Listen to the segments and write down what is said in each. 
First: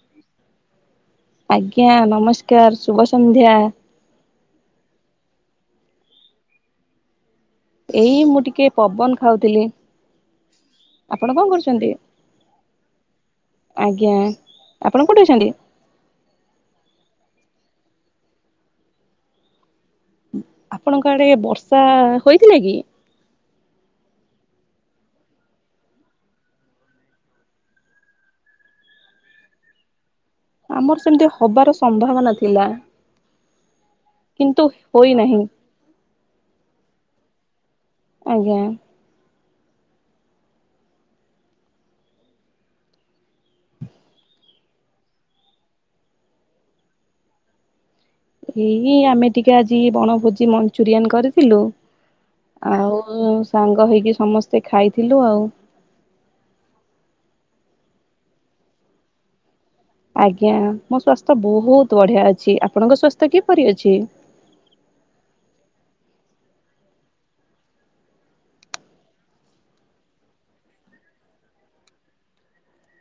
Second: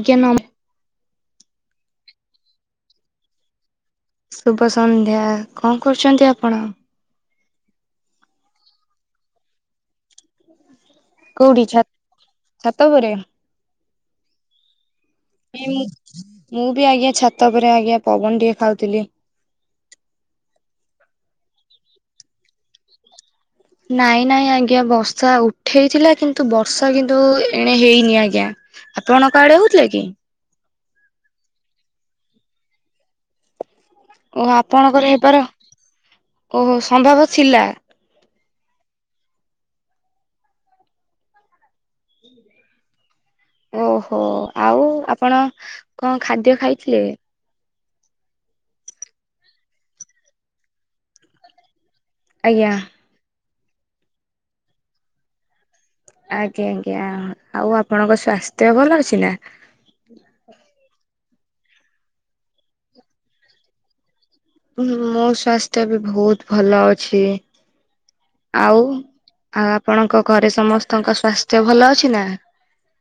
ଆଜ୍ଞା ନମ ଆଜ୍ଞା ନମସ୍କାର ଶୁଭ ସନ୍ଧ୍ୟା। ଶୁଭ ସନ୍ଧ୍ୟା କଣ କରୁଛନ୍ତି ଆପଣ? ଏଇ ମୁଁ ଟିକେ ପବନ ଖାଉଥିଲି। ଆପଣ କଣ କୋଉଠି ଛା କରୁଛନ୍ତି ଛାତ ଉପରେ ଆଜ୍ଞା। ଆପଣ କୋଉଠି ଅଛନ୍ତି? ମୁଁ ବି ଆଜ୍ଞା ଛାତ ପରେ ଆଜ୍ଞା ପବନ ଟେ ଖାଉଥିଲି। ଆପଣଙ୍କ ଆଡେ ବର୍ଷା ହୋଇଥିଲା କି? ନାଇଁ ନାଇଁ ଆଜ୍ଞା ବର୍ଷା ଉଠେଇଥିଲା କିନ୍ତୁ ବର୍ଷା କିନ୍ତୁ ଏଣେ ହେଇନି ଆଜ୍ଞା। ଆପଣ କୁଆଡେ ହଉଥିଲେ କି? ଆମର ସେମିତି ହବାର ସମ୍ଭାବନା ଥିଲା। ଓହୋ କିନ୍ତୁ ଆପଣଙ୍କର ହୋଇନାହିଁ ହେବାର ଓହୋ ସମ୍ଭବ ଥିଲା। ଆଜ୍ଞା। ଓହୋ ଆଉ ଆପଣ କଣ ଖାଦ୍ୟ ଖାଇଥିଲେ? ଏଇ ଆମେ ଟିକେ ଆଜି ବଣଭୋଜି ମଞ୍ଚୁରିଆନ କରିଥିଲୁ। ଆଜ୍ଞା। ଆଉ ସାଙ୍ଗ ହେଇକି ସମସ୍ତେ ଖାଇଥିଲୁ ଆଉ। ଆଜ୍ଞା ଆଜ୍ଞା ଆଉ ଆପଣଙ୍କ ସ୍ଵାସ୍ଥ୍ୟ ଭଲ ଅଛି ନା? ଆଜ୍ଞା ମୋ ସ୍ଵାସ୍ଥ୍ୟ ବହୁତ ବଢିଆ ଅଛି ଆପଣଙ୍କ ସ୍ଵାସ୍ଥ୍ୟ କିପରି ଅଛି? ମୋ ସ୍୍ୱାସ୍ଥ୍ୟ ବି ବହୁତ ଭଲ ଅଛି। ଆଉ ଆଉ ଆପଣଙ୍କ ଘରେ ସମସ୍ତଙ୍କ ସ୍୍ୱାସ୍ଥ୍ୟ ଭଲ ଅଛି ନା?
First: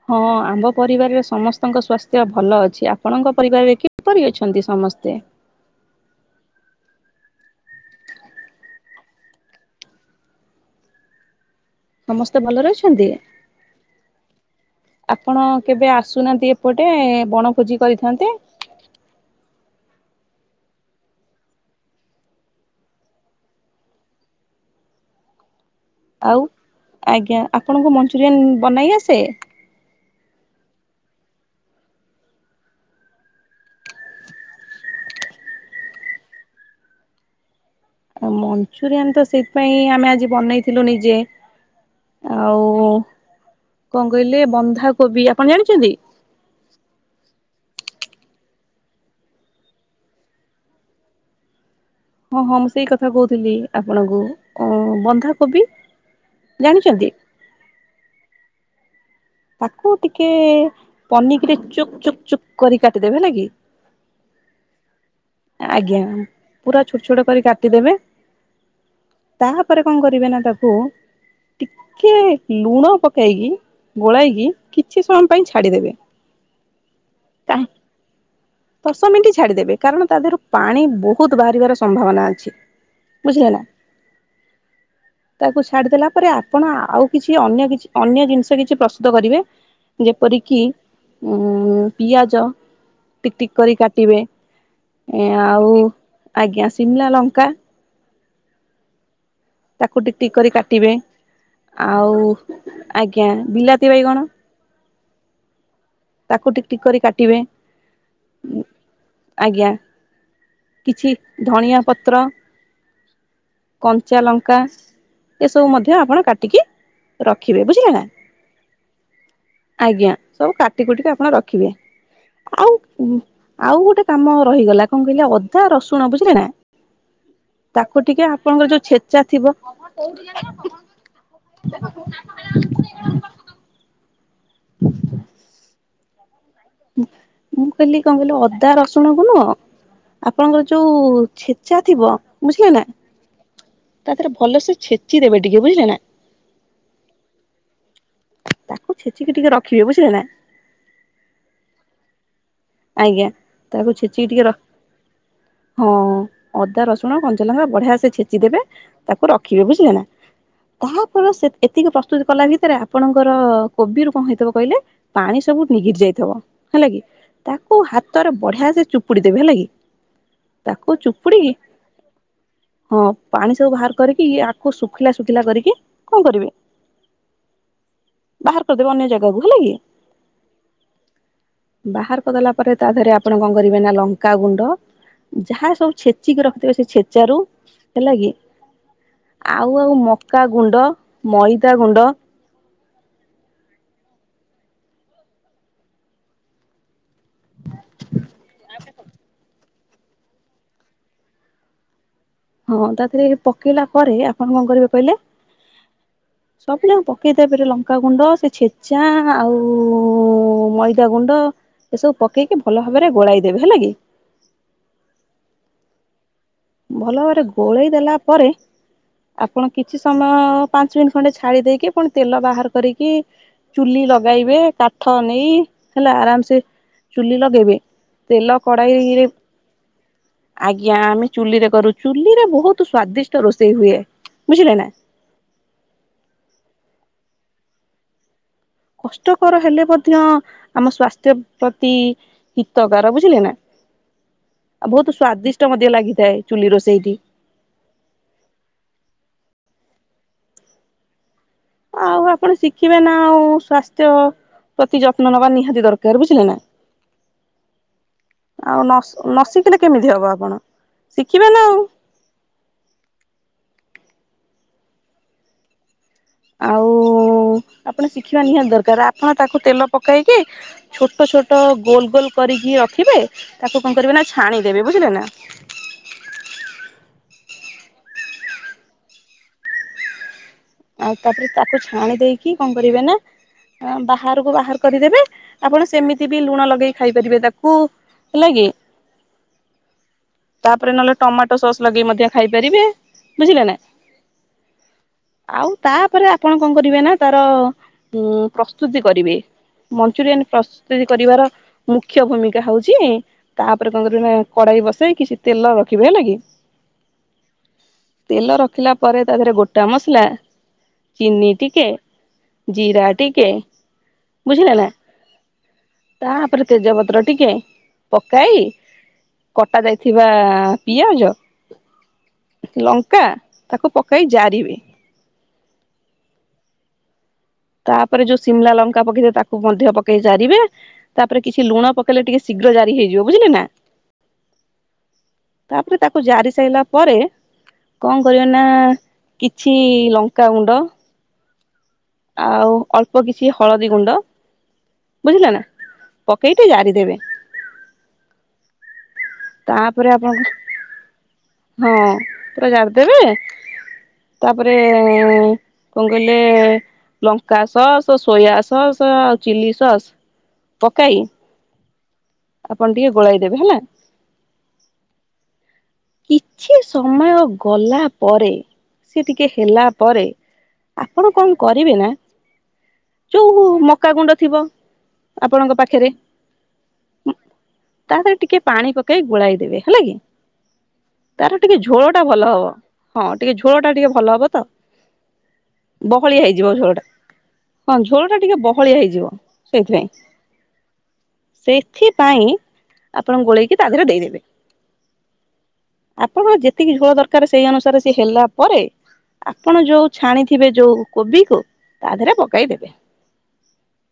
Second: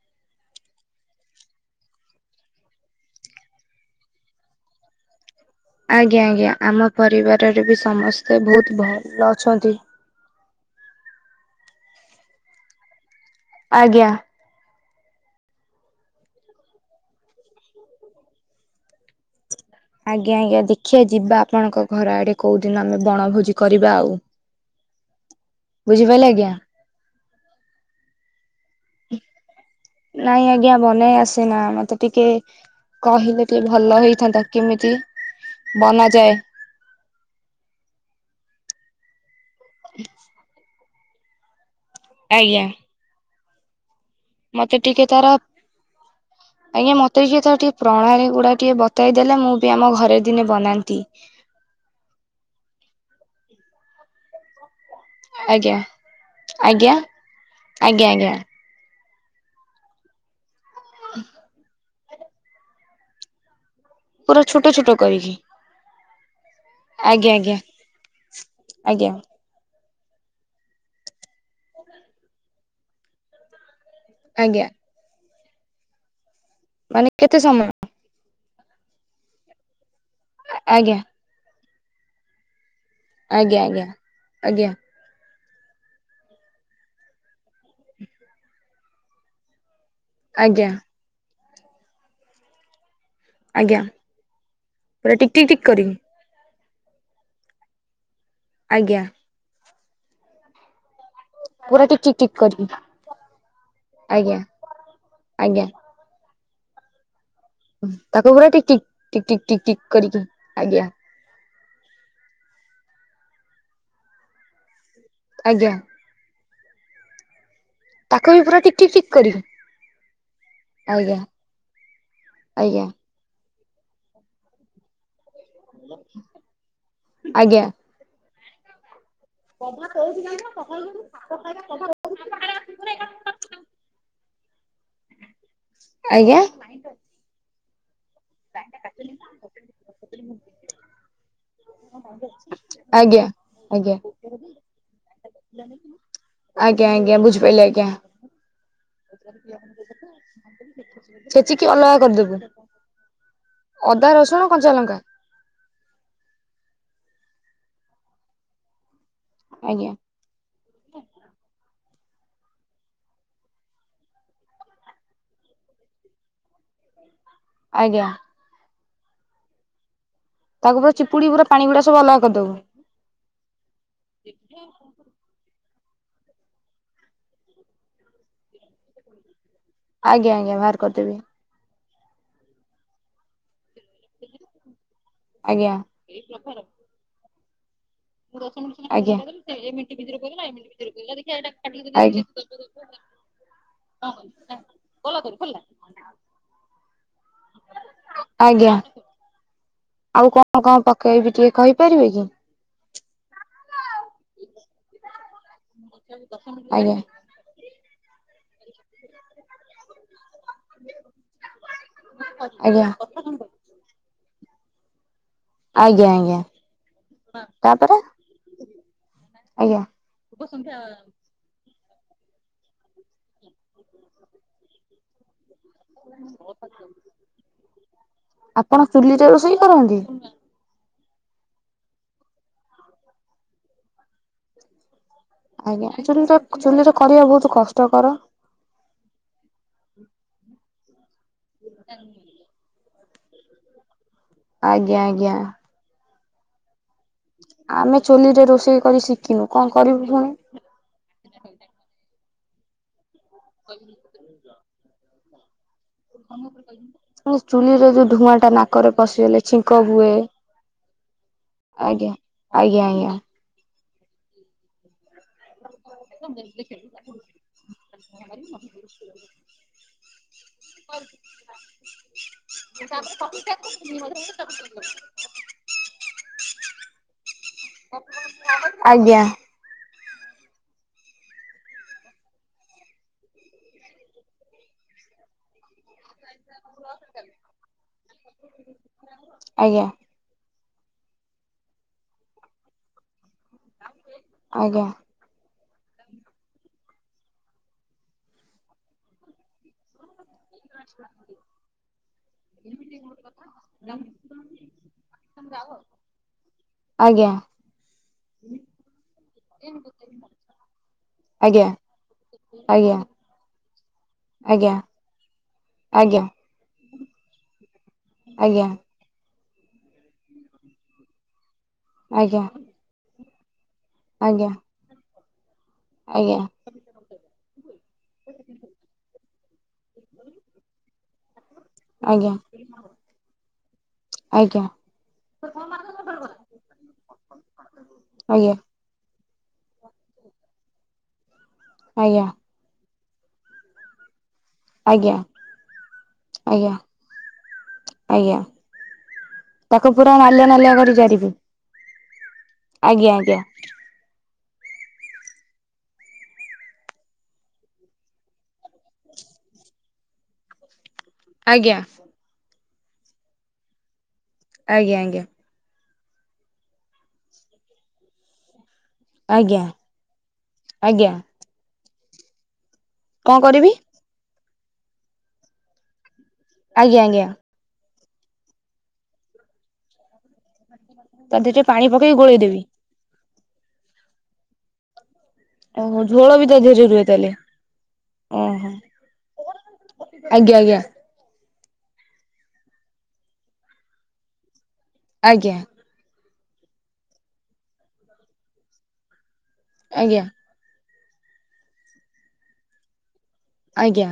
ହଁ ଆମ ପରିବାରରେ ସମସ୍ତଙ୍କ ସ୍୍ୱାସ୍ଥ୍ୟ ଭଲ ଅଛି ଆପଣଙ୍କ ପରିବାରରେ କି କିପରି ଅଛନ୍ତି ସମସ୍ତେ? ଆଜ୍ଞା ଆଜ୍ଞା ଆମ ପରିବାରରେ ବି ସମସ୍ତେ ବହୁତ ଭଲ ଅଛନ୍ତି। [inaudible] ସମସ୍ତେ ଭଲରେ ଅଛନ୍ତି। ଆଜ୍ଞା। ଆପଣ କେବେ ଆସୁନାହାନ୍ତି ଏପଟେ ବଣ ଖୋଜି କରିଥାନ୍ତେ। ହ ଆଜ୍ଞା ଆଜ୍ଞା ଦେଖିବା ଯିବା ଆପଣଙ୍କ ଘର ଆଡେ କୋଉ ଦିନ ଆମେ ବଣଭୋଜି କରିବା ଆଉ। ବୁଝିପାରିଲ ଆଉ ଆଜ୍ଞା। ଆଜ୍ଞା ଆପଣଙ୍କୁ ମଞ୍ଚୁରିଆନ ବନେଇ ଆସେ? ମନେଇ ଆସେନା ମତେ ଟିକେ କହିଲେ ଟିକେ ଭଲ ହେଇଥାନ୍ତା କେମିତି ବନା ଯାଏ। ମଞ୍ଚୁରିଆନ୍ ତ ସେଇଥିପାଇଁ ଆମେ ଆଜି ବନେଇଥିଲୁ ନିଜେ ଆଉ ଆଜ୍ଞା। କଣ କହିଲେ ମତେ ଟିକେ ବନ୍ଧାକୋବି ତାର ଆପଣ ଜାଣିଛନ୍ତି? ଆଜ୍ଞା ମତେ ଟିକେ ତାର ଟିକେ ପ୍ରଣାଳୀ ଗୁଡା ଟିକେ ବତେଇ ଦେଲେ ମୁଁ ବି ଆମ ଘରେ ଦିନେ ବନାନ୍ତି। ହଁ ହଁ ମୁଁ ସେଇ କଥା କହୁଥିଲି ଆପଣଙ୍କୁ। ବନ୍ଧାକୋବି ଆଜ୍ଞା ଆଜ୍ଞା ଜାଣିଛନ୍ତି। ଆଜ୍ଞା ଆଜ୍ଞା। ତାକୁ ଟିକେ ପନିିକିରେ ଚୁକ୍ ଚୁକ୍ ଚୁକ୍ କରି କାଟିଦେବେ ହେଲା କି। ପୁରା ଛୋଟ ଛୋଟ କରିକି ଆଜ୍ଞା ପୁରା ଛୋଟ ଛୋଟ ଆଜ୍ଞା କରି ଆଜ୍ଞା କାଟିଦେବେ। ଆଜ୍ଞା। ପରେରେ କଣ କରିବେ ନା ତାକୁ ଟିକେ ଲୁଣ ପକେଇକି ଗୋଳାଇକି ଆଜ୍ଞା। କିଛି ସମୟ ପାଇଁ ଛାଡ଼ିଦେବେ। ମାନେ କେତେ ସମୟ? ଦଶ ମିନିଟ ଛାଡିଦେବେ କାରଣ ତା ଦେହରୁ ପାଣି ଆଜ୍ଞା ବହୁତ ବାହାରିବାର ସମ୍ଭାବନା ଅଛି। ବୁଝିଲେ ନା ଆଜ୍ଞା ଆଜ୍ଞା ଆଜ୍ଞା। ତାକୁ ଛାଡିଦଲା ପରେ ଆପଣ ଆଉ କିଛି ଅନ୍ୟ କିଛି ଅନ୍ୟ ଜିନିଷ କିଛି ପ୍ରସ୍ତୁତ କରିବେ। ଯେପରିକି ଆଜ୍ଞା ଉ ପିଆଜ ିକ ଟିକ କରି ଆଜ୍ଞା କାଟିବେ ପୁରା ଟିକ ଟିକ ଟିକ ଆଉ କରିକି ଆଜ୍ଞା ସିମଲା ଲଙ୍କା ଆଜ୍ଞା। ତାକୁ ଟିକେ ଟିକ କରି କାଟିବେ ପୁରା ଟିକ ଟିକ ଟିକ ଆଉ କରିକି ଆଜ୍ଞା ବିଲାତି ବାଇଗଣ। ଆଜ୍ଞା ଆଜ୍ଞା। ତାକୁ ଠିକ ଠିକ କରି କାଟିବେ ତାକୁ ପୁରା ଟିକି -ଟିକି -ଟିକି ଆଜ୍ଞା -ଟିକି-ଟିକି -ଟିକି କରିକି ଆଜ୍ଞା କିଛି ଧଣିଆ ପତ୍ର କଞ୍ଚା ଲଙ୍କା ଏସବୁ ଆଜ୍ଞା ମଧ୍ୟ ଆପଣ କାଟିକି ରଖ ରଖିବେ ବୁଝିଲେନାଁ ତାକୁ ବି ପୁରା ଟିକ ଟିକ ଟିକ କରିକି ଆଜ୍ଞା ସବୁ କା ଟିକେ ଆଜ୍ଞା ଆପଣ ରଖିବେ ଆଉ ଆଜ୍ଞା ଆଉ ଗୋଟେ କାମ ରହିଗଲା କଣ କହିଲେ ଅ ରସୁଣ ବୁଝିଲେ ନାଁ ତାକୁ ଟିକେ ଆପଣଙ୍କର ଯୋଉଁ ଛେ କଭା କୋଉଠି ଯାଇଲ ସଖାଳ ପରଠୁ [inaudible] ଆଜ୍ଞା ମୁଁ କହିଲି କଣ କହିଲି ଅଦା ରସୁଣ କୁ ନୁହଁ ଆପଣଙ୍କର ଯୋଉଁ ଛେ ଛା ଥିବ ବୁଝିଲନାଁ ଆଜ୍ଞା ଆଜ୍ଞା ତା ଦେହରେ ଭଲ ସେ ଛେ ଆଜ୍ଞା ଆଜ୍ଞା ବୁଝିପାରିଲି ଆଜ୍ଞା ତାକୁ ଛେଚିକି ଟିକେ ରଖିବେ ବୁଝିଲେ ନାଁ ଛେଚିକି ଅଲଗାକରିଦେବେ ଆଜ୍ଞା ତାକୁ ଅଦା ଛେଚିକି ଟିକେ ର ରସୁଣ କଞ୍ଚାଲଙ୍କା। ହଁ ଅଦା ରସ କଞ୍ଚଲଙ୍କା ବଢିଆ ସେ ଛେଚି ଦେବେ ତାକୁ ରଖିବେ ଆଜ୍ଞା ବୁଝିଲେ ନାଁ ତାପରେ ସେ ଏତିକି ପ୍ରସ୍ତୁତ କଲା ଭିତରେ ଆପଣଙ୍କର କୋବିରୁ କଣ ହେଇଥିବ କହିଲେ ପାଣି ସବୁ ନିଗିରି ଯାଇଥିବ ହେଲା କି ତାକୁ ଆଜ୍ଞା। ହାତରେ ବଢିଆ ସେ ଚୁପୁଡି ଦେବେ ହେଲା କି ତାକୁ ପରେ ଚିପୁଡି ପାଣି ଗୁଡାକ ସବ ଅଲଗା କରି ହଁ ପାଣି ସବୁ ବାହାର କରିକି ଆଖକୁ ଶୁଖିଲା ଶୁଖିଲା କରିକି କଣ କରିବେ ବାହାର କରିଦେବେ ଅନ୍ୟ ଜାଗାକୁ ହେଲା କି ଆଜ୍ଞା ଆଜ୍ଞା ବାହାର କରିଦେବି ବାହାର କରିଦେଲା ପରେ ତା ଧରେ ଆପଣ କଣ କରିବେ ନା ଲଙ୍କା ଗୁଣ୍ଡ ଯାହା ଆଜ୍ଞା। ସବୁ ଛେଚିକି ରଖିଥିବ ସେ ଛେଚାରୁ ହେଲା କି ମୁଁ ଦଶ ମିନିଟ ଆଜ୍ଞା [inaudible] ଦେଖା [inaudible] ଆଉ ଆଉ ମକା ଗୁଣ୍ଡ ମଇଦା [inaudible] କ ଗୁଣ୍ଡ [inaudible] ଆଜ୍ଞା। ଆଉ କଣ କଣ ପକେଇବି ଟିକେ କହିପାରିବେ କି ହଁ ତାଧୀରେ ପକେଇଲା ପରେ ଆପଣ କଣ କରିବେ କହିଲେ ସବୁ ଯାକ ପକେଇତାପରେ ଲଙ୍କାଗୁଣ୍ଡ ସେ ଛେଚା ଆଉ ମଇଦା ଗୁଣ୍ଡ ଏସବୁ ପକେଇକି ଭଲ ଆଜ୍ଞା ଭାବରେ ଗୋଳାଇ ଦେବେ ହେଲା କି ଆଜ୍ଞା ଆଜ୍ଞା। ଭଲ ଭାବରେ ଗୋଳେଇ ତାପରେ ଦେଲା ପରେ ଆପଣ ଆଜ୍ଞା କିଛି ସମୟ ପାଞ୍ଚ ମିନିଟ୍ ଖଣ୍ଡେ ଛାଡି ଦେଇକି କଣ ତେଲ ବାହାର କରିକି ଚୁଲି ଲଗାଇବେ କାଠ ନେଇ ହେଲା ଆରାମ ସେ ଚୁଲି ଲଗେଇବେ ତେଲ ଆପଣ ଚୁଲିରେ କଡ଼ାଇରେ ରୋଷେଇ କରନ୍ତି? ଆଜ୍ଞା ଆମେ ଚୁଲି ରେ କରୁ ଚୁଲି ରେ ବହୁତ ସ୍ଵାଦିଷ୍ଟ ରୋଷେଇ ହୁଏ ବୁଝିଲେ ନାଁ। ଆଜ୍ଞା ଚୁ ଚୁଲିରେ କରିବା ବହୁତ କଷ୍ଟକର କଷ୍ଟକର ହେଲେ ମଧ୍ୟ ଆମ ସ୍ଵାସ୍ଥ୍ୟ ପ୍ରତି ହିତକାର ବୁଝ ବୁଝିଲେ ନାଁ ଆଉ ଆଜ୍ଞା ବହୁତ ଆଜ୍ଞା। ସ୍ଵାଦିଷ୍ଟ ମଧ୍ୟ ଲାଗିଥାଏ ଚୁଲି ରୋଷେଇ ଆମେ ଚୁଲି ରେ ରୋଷେଇ କରି ଶିଖିନୁ କଣ କରିବୁ ପୁଣି ଆଉ ଆପଣ ଶିଖିବେ ନାଁ ଆଉ ସ୍ଵାସ୍ଥ୍ୟ ପ୍ରତି ଯତ୍ନ ନେବା ନିହାତି ଦରକାର ବୁଝିଲେ ନା ଚୁଲିରେ ଯୋଉଁ ଧୂଆଁ ଟା ଆଉ ନ ନାକରେ ନ ପଶିଗଲେ ଶିଖିଲେ ଛିଙ୍କ କେମିତି ହୁଏ ହବ ଆପଣ। ଶିଖିବେ ନା ଆଉ ଆଜ୍ଞା ଆଜ୍ଞା ଆଜ୍ଞା ଆଉ ଖେ [inaudible] ଆପଣ ଶିଖିବା ନିହାତି ଦରକାର ଆପଣ ତାକୁ ତେଲ ପକାଇକି ଛୋଟ ଛୋଟ ଗୋଲ ଗୋଲ କରିକି କି ରଖିବେ, ତାକୁ କଣ କରିବେ ନା ଛାଣିଦେବେ, ବୁଝିଲେ ନା ଆଜ୍ଞା। ଆଉ ତାପରେ ତାକୁ ଛାଣି ଦେଇକି କଣ କରିବେ ନା ବାହାରକୁ ବାହାର କରିଦେବେ, ଆପଣ ସେମିତି ବି ଲୁଣ ଲଗେଇ ଖାଇପାରିବେ ତାକୁ, ହେଲା କି ତାପରେ ନହେଲେ ଟମାଟୋ ସସ୍ ଲଗେଇ ମଧ୍ୟ ଖାଇପାରିବେ। ବୁଝିଲେ ନା ଆଜ୍ଞା। ଆଉ ତାପରେ ଆପଣ କଣ କରିବେ ନା ତାର ଉଁ ପ୍ରସ୍ତୁତି କରିବେ ମନଚୁରିଆନ ପ୍ରସ୍ତୁତି କରିବାର ମୁଖ୍ୟ ଭୂମିକା ହଉଛି ତାପରେ କଣ କରିବ ନା କଡ଼ାଇ ବସେଇ କିଛି ତେଲ ରଖିବେ ହେଲା କି ଆଜ୍ଞା। ତେଲ ରଖିଲା ପରେ ତା ଦେହରେ ଗୋଟା ମସଲା ଚିିନି ଆଜ୍ଞା ଟିକେ, ଆଜ୍ଞା ଜିରା ଟିକେ ଆଜ୍ଞା ବୁଝିଲେ ନା, ଆଜ୍ଞା ତାପରେ -ତେଜପତ୍ର ଟିକେ ପକାଇ ଆଜ୍ଞା କଟା ଯାଇଥିବା ପିଆଜ ଆଜ୍ଞା। ଲଙ୍କା ତାକୁ ପକେଇ ଆଜ୍ଞା ଜାରିବେ ଆଜ୍ଞା। ତାପରେ ଯୋଉ ସିମଲା ଲଙ୍କା ପକେଇ ତାକୁ ମଧ୍ୟ ପକେଇ ଜାରିବେ ତାପରେ ତାପରେ କିଛି ଲୁଣ ପକେଇଲେ, ଆଜ୍ଞା ଟିକେ ଶୀଘ୍ର ଜାରି ହେଇଯିବ, ବୁଝିଲେ ନା ଆଜ୍ଞା ଆଜ୍ଞା ତାପରେ ତାକୁ ଜାରି ସାରିଲା ପରେ କଣ କରିବ ଆଜ୍ଞା ନା କିଛି ଲଙ୍କା ଗୁଣ୍ଡ ଆଜ୍ଞା ଆଉ ଅଳ୍ପ କିଛି ହଳଦୀ ଗୁଣ୍ଡ ଆଜ୍ଞା ବୁଝିଲ ନା, ପକେଇଟି ଆଜ୍ଞା ଜାରି ଦେବେ। ଆଜ୍ଞା ତାକୁ ପୁରା ନାଲିଆ ନାଲିଆ କରି ଜାରିଵେ। ହଁ ପୁରା ଜାଡ଼ିଦେବେ, ତାପରେ କଣ କହିଲେ ଲଙ୍କା ସଅସ୍, ସୋୟା ସଅସ୍ ଆଉ ଚିଲି ସସ୍ ପକାଇ ଆଜ୍ଞା ଆପଣ ଟିକେ ଗୋଳେଇ ଦେବେ, ହେଲା। ଆଜ୍ଞା ଆଜ୍ଞା। କିଛି ସମୟ ଗଲା ପରେ ସେ ଟିକେ ଆଜ୍ଞା ହେଲା ପରେ, ଆଜ୍ଞା ଆପଣ କଣ କରିବେ ନା କଣ ଯୋଉ କରିବି ମକା ଗୁଣ୍ଡ ଥିବ ଆପଣଙ୍କ ପାଖରେ ଆଜ୍ଞା ଆଜ୍ଞା। ତାଥରେ ଟିକେ ପାଣି ପକେଇ ଗୋଳାଇ ଦେବେ ହେଲା କି ତା ତାର ଦେହରେ ଟିକେ ପାଣି ଝୋଳ ପକେଇ ଟା ଗୋଳେଇ ଭଲ ଦେବି ହବ, ହଁ ଟିକେ ଝୋଳ ଟା ଟିକେ ଭଲ ହବ ତ। ଓହୋ ଝୋଳ ବହଳିଆ ବି ତା ହେଇଯିବ ଝୋଳ ଦେହେରେ ଟା ରୁହେ ତାହେଲେ। ହଁ ଝୋଳ ଟା ଟିକେ ଓହୋ ବହଳିଆ ହେଇଯିବ, ସେଇଥିପାଇଁ। ଆଜ୍ଞା ଆଜ୍ଞା ସେଥିପାଇଁ ଆପଣ ଗୋଳେଇକି ତା ଦେହରେ ଦେଇଦେବେ। ଆଜ୍ଞା। ଆପଣଙ୍କ ଯେତିକି ଝୋଳ ଦରକାର ସେଇ ଅନୁସାରେ ସେ ହେଲା ପରେ, ଆପଣ ଯୋଉ ଆଜ୍ଞା ଛାଣିଥିବେ ଯୋଉ କୋବି କୁ ତା ଦେହରେ ପକାଇଦବେ। ଆଜ୍ଞା।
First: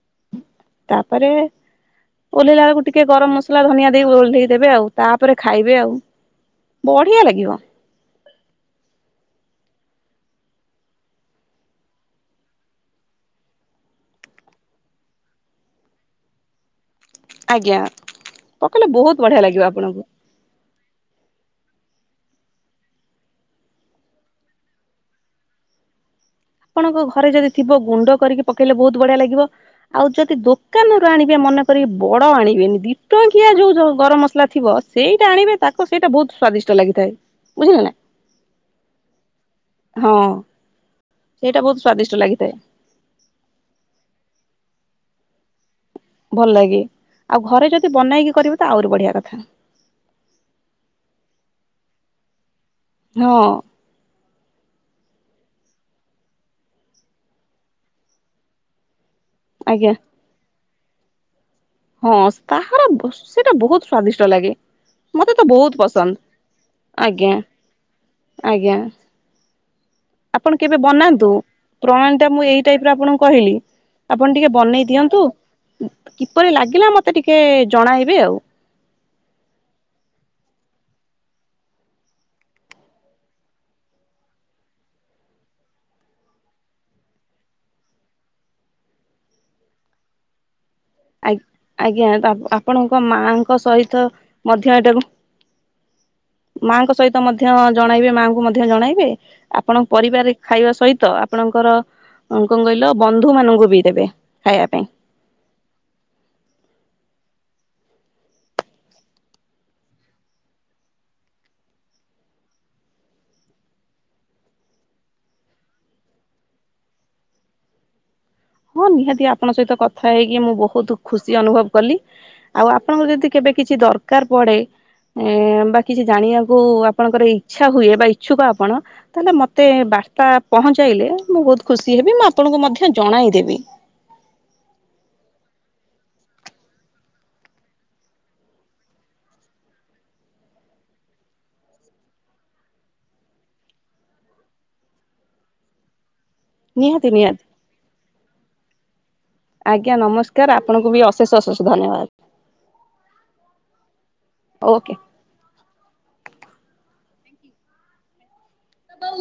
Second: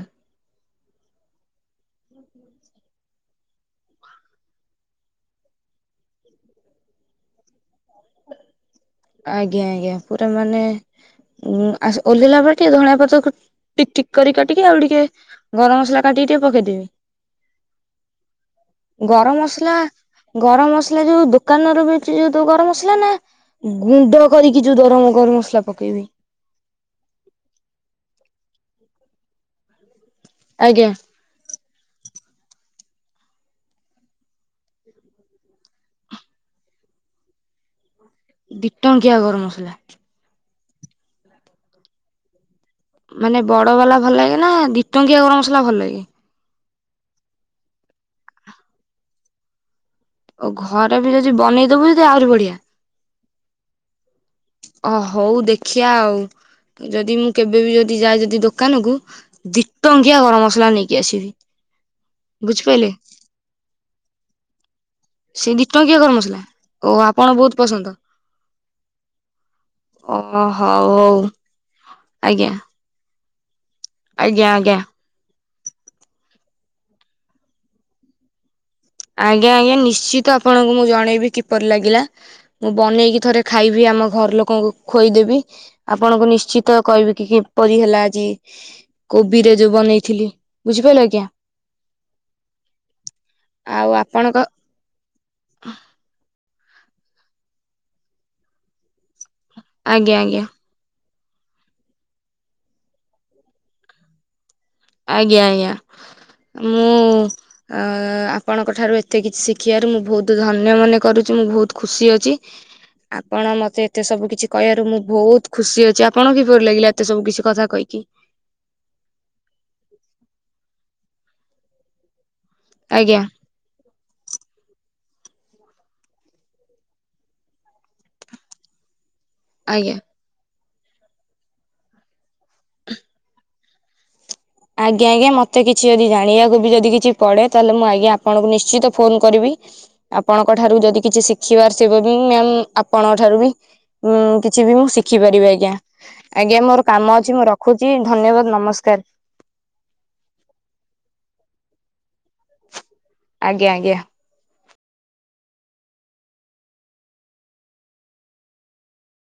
ତାପରେ ଓହେଇଲା ବେଳକୁ ଟିକେ ଗରମ ମସଲା, ଧନିଆ ଦେଇକି ଓହ୍ଲେଇ ଦେବେ ଆଉ ତାପରେ ଖାଇବେ ଆଉ ବଢିଆ ଲାଗିବ। ଆଜ୍ଞା ଆଜ୍ଞା, ପୁରା ମାନେ ଉଁ ଆ ଓଲେହିଲା ବେଳେ ଟିକେ ଧଣିଆ ପତ୍ର ଟିକ ଠିକ କରି କାଟିକି ଆଉ ଟିକେ ଗରମ ମସଲା କାଟିକି ଟିକେ ପକେଇ ଦେବି। ଆଜ୍ଞା ପକେଇଲେ ବହୁତ ଗରମ ବଢିଆ ଲାଗିବ ମସଲା, ଆପଣଙ୍କୁ ଗରମ ମସଲା ଯୋଉ ଦୋକାନରୁ ବି ସେଇ ଯୋଉ ତୋ ଗରମ ମସଲା ନା ଗୁଣ୍ଡ କରିକି ଯୋଉ ଗରମ ଗରମ ମସଲା ପକେଇବି? ଆପଣଙ୍କ ଘରେ ଯଦି ଥିବ ଗୁଣ୍ଡ କରିକି ପକେଇଲେ ବହୁତ ବଢିଆ ଲାଗିବ ଆଉ ଯଦି ଆଜ୍ଞା ଦୋକାନରୁ ଆଣିବି ମନେକରି ବଡ ଆଣିବେନି ଦିଇ ଟଙ୍କିଆ ଯୋଉ ଯ ଗରମ ମସଲା ଥିବ ସେଇଟା ଆଣିବେ ତାକୁ ସେଇଟା ବହୁତ ସ୍ଵାଦିଷ୍ଟ ଲାଗିଥାଏ। ବୁଝିଲ ନା। ଦି ଟଙ୍କିଆ ଗରମ ମସଲା! ହଁ ସେଇଟା ବହୁତ ସ୍ଵାଦିଷ୍ଟ ଲାଗିଥାଏ। ମାନେ ବଡ ବାଲା ଭଲ ଲାଗେ ନା ଦି'ଟଙ୍କିଆ ଗରମ ମସଲା ଭଲ ଲାଗେ? ଭଲ ଲାଗେ ଆଉ ଘରେ ଯଦି ବନେଇକି କରିବେ ତ ଆହୁରି ବଢିଆ କଥା। ଆଉ ଘର ବି ଯଦି ବନେଇ ଦବୁ ଯଦି ଆହୁରି ବଢିଆ। ହଁ। ଅ ହଉ ଦେଖିଆ ଆଉ ଯଦି ମୁଁ କେବେ ବି ଯଦି ଯାଏ ଯଦି ଦୋକାନକୁ ଦି' ଆଜ୍ଞା। ଟଙ୍କିଆ ଗରମ ମସଲା ନେଇକି ଆସିବି। ହଁ ବୁଝିପାଇଲେ ତାହର ସେଟା ବହୁତ ସ୍ଵାଦିଷ୍ଟ ଲାଗେ। ମତେ ତ ସେଇ ଦି ବହୁତ ଟଙ୍କିଆ ଗରମ ପସନ୍ଦ ମସଲା ଓ ଆପଣ ଆଜ୍ଞା ବହୁତ ପସନ୍ଦ। ଆଜ୍ଞା। ଓ ଆପଣ କେବେ ହଉ ହଉ ବନାନ୍ତୁ ପ୍ରଣାଳୀ ଟା ମୁଁ ଆଜ୍ଞା ଏଇ ଟାଇପର ଆପଣଙ୍କୁ କହିଲି। ଆପଣ ଆଜ୍ଞା ଟିକେ ଆଜ୍ଞା ବନେଇ ଦିଅନ୍ତୁ କିପରି ଲାଗିଲା ମତେ ଟିକେ ଜଣାଇବେ ଆଉ। ଆଜ୍ଞା ଆଜ୍ଞା ନିଶ୍ଚିତ ଆପଣଙ୍କୁ ମୁଁ ଜଣେଇବି କିପରି ଲାଗିଲା ମୁଁ ବନେଇକି ଥରେ ଖାଇବି ଆ ଆମ ଘର ଲୋକଙ୍କୁ ଖୋଇଦେବି ଆପଣଙ୍କୁ ନିଶ୍ଚିତ କହିବି କି କିପରି ହେଲା ଆଜି କୋବି ରେ ଯୋଉ ବନେଇଥିଲି ବୁଝିପାରିଲେ ଆଜ୍ଞା ଆ ଆଜ୍ଞା ଆପଣଙ୍କ ମାଆଙ୍କ ଆଉ ସହିତ ଆପଣଙ୍କ ମଧ୍ୟ ଏଟାକୁ ମାଙ୍କ ସହିତ ମଧ୍ୟ ଜଣାଇବେ ମାଙ୍କୁ ମଧ୍ୟ ଜଣାଇବେ ଆପଣ ଆଜ୍ଞା ପରିବାରେ ଆଜ୍ଞା ଖାଇବା ସହିତ ଆପଣଙ୍କର ଅ କଣ କହିଲ ବନ୍ଧୁମାନଙ୍କୁ ବି ଦେବେ। ଖାଇବା ପାଇଁ ଆଜ୍ଞା ଆଜ୍ଞା। ମୁଁ ଅ ଆପଣଙ୍କଠାରୁ ଏତେ କିଛି ଶିଖିବାରୁ ମୁଁ ବହୁତ ଧନ୍ୟ ମନେ କରୁଚି ମୁଁ ବହୁତ ଖୁସି ଅଛି ଆପଣ ମତେ ଏତେ ସବୁ କିଛି କହିଆରୁ ମୁଁ ବହୁତ ଖୁସି ଅଛି ଆପଣଙ୍କୁ କିପରି ଲାଗିଲା ଏତେ ସବୁ କିଛି କଥା କହିକି? କି ହଁ ନିହାତି ଆପଣଙ୍କ ସହିତ କଥା ହେଇକି ମୁଁ ବହୁତ ଖୁସି ଅନୁଭବ କଲି ଆଉ ଆପଣଙ୍କର ଆଜ୍ଞା ଯଦି କେବେ କିଛି ଦରକାର ପଡେ ଏ ବା କିଛି ଜାଣିଆକୁ ଆପଣଙ୍କର ଇଚ୍ଛା ହୁଏ ବା ଇଚ୍ଛୁକ ଆପଣ ତାହେଲେ ମୋତେ ଆଜ୍ଞା। ବାର୍ତ୍ତା ପହଞ୍ଚାଇଲେ ମୁଁ ବହୁତ୍ ଖୁସି ହେବି ମୁଁ ଆପଣଙ୍କୁ ମଧ୍ୟ ଜଣାଇ ଦେବି ଆଜ୍ଞା ଆଜ୍ଞା ମତେ କିଛି ଯଦି ଜାଣିଆକୁ ବି ଯଦି କିଛି ପଡେ ତାହେଲେ ମୁଁ ଆଜ୍ଞା ଆପଣଙ୍କୁ ନିଶ୍ଚିତ ଫୋନ କରିବି ଆପଣଙ୍କଠାରୁ ଯଦି କିଛି ଶିଖିବାର ଥିବ ବି ମ୍ୟାମ୍ ଆପଣଙ୍କଠାରୁ ବି ମୁଁ କି ଛି ବି ମୁଁ ଶିଖିପାରିବି ଆଜ୍ଞା ଆଜ୍ଞା ମୋର ନିହାତି କାମ ଅଛି ନିହାତି ମୁଁ ରଖୁଛି ଧନ୍ୟବାଦ ନମସ୍କାର। ଆଜ୍ଞା ନମସ୍କାର ଆପଣଙ୍କୁ ବି ଅଶେଷ ଅଶେଷ ଧନ୍ୟବାଦ। ଆଜ୍ଞା ଆଜ୍ଞା। ଓକେ କଉ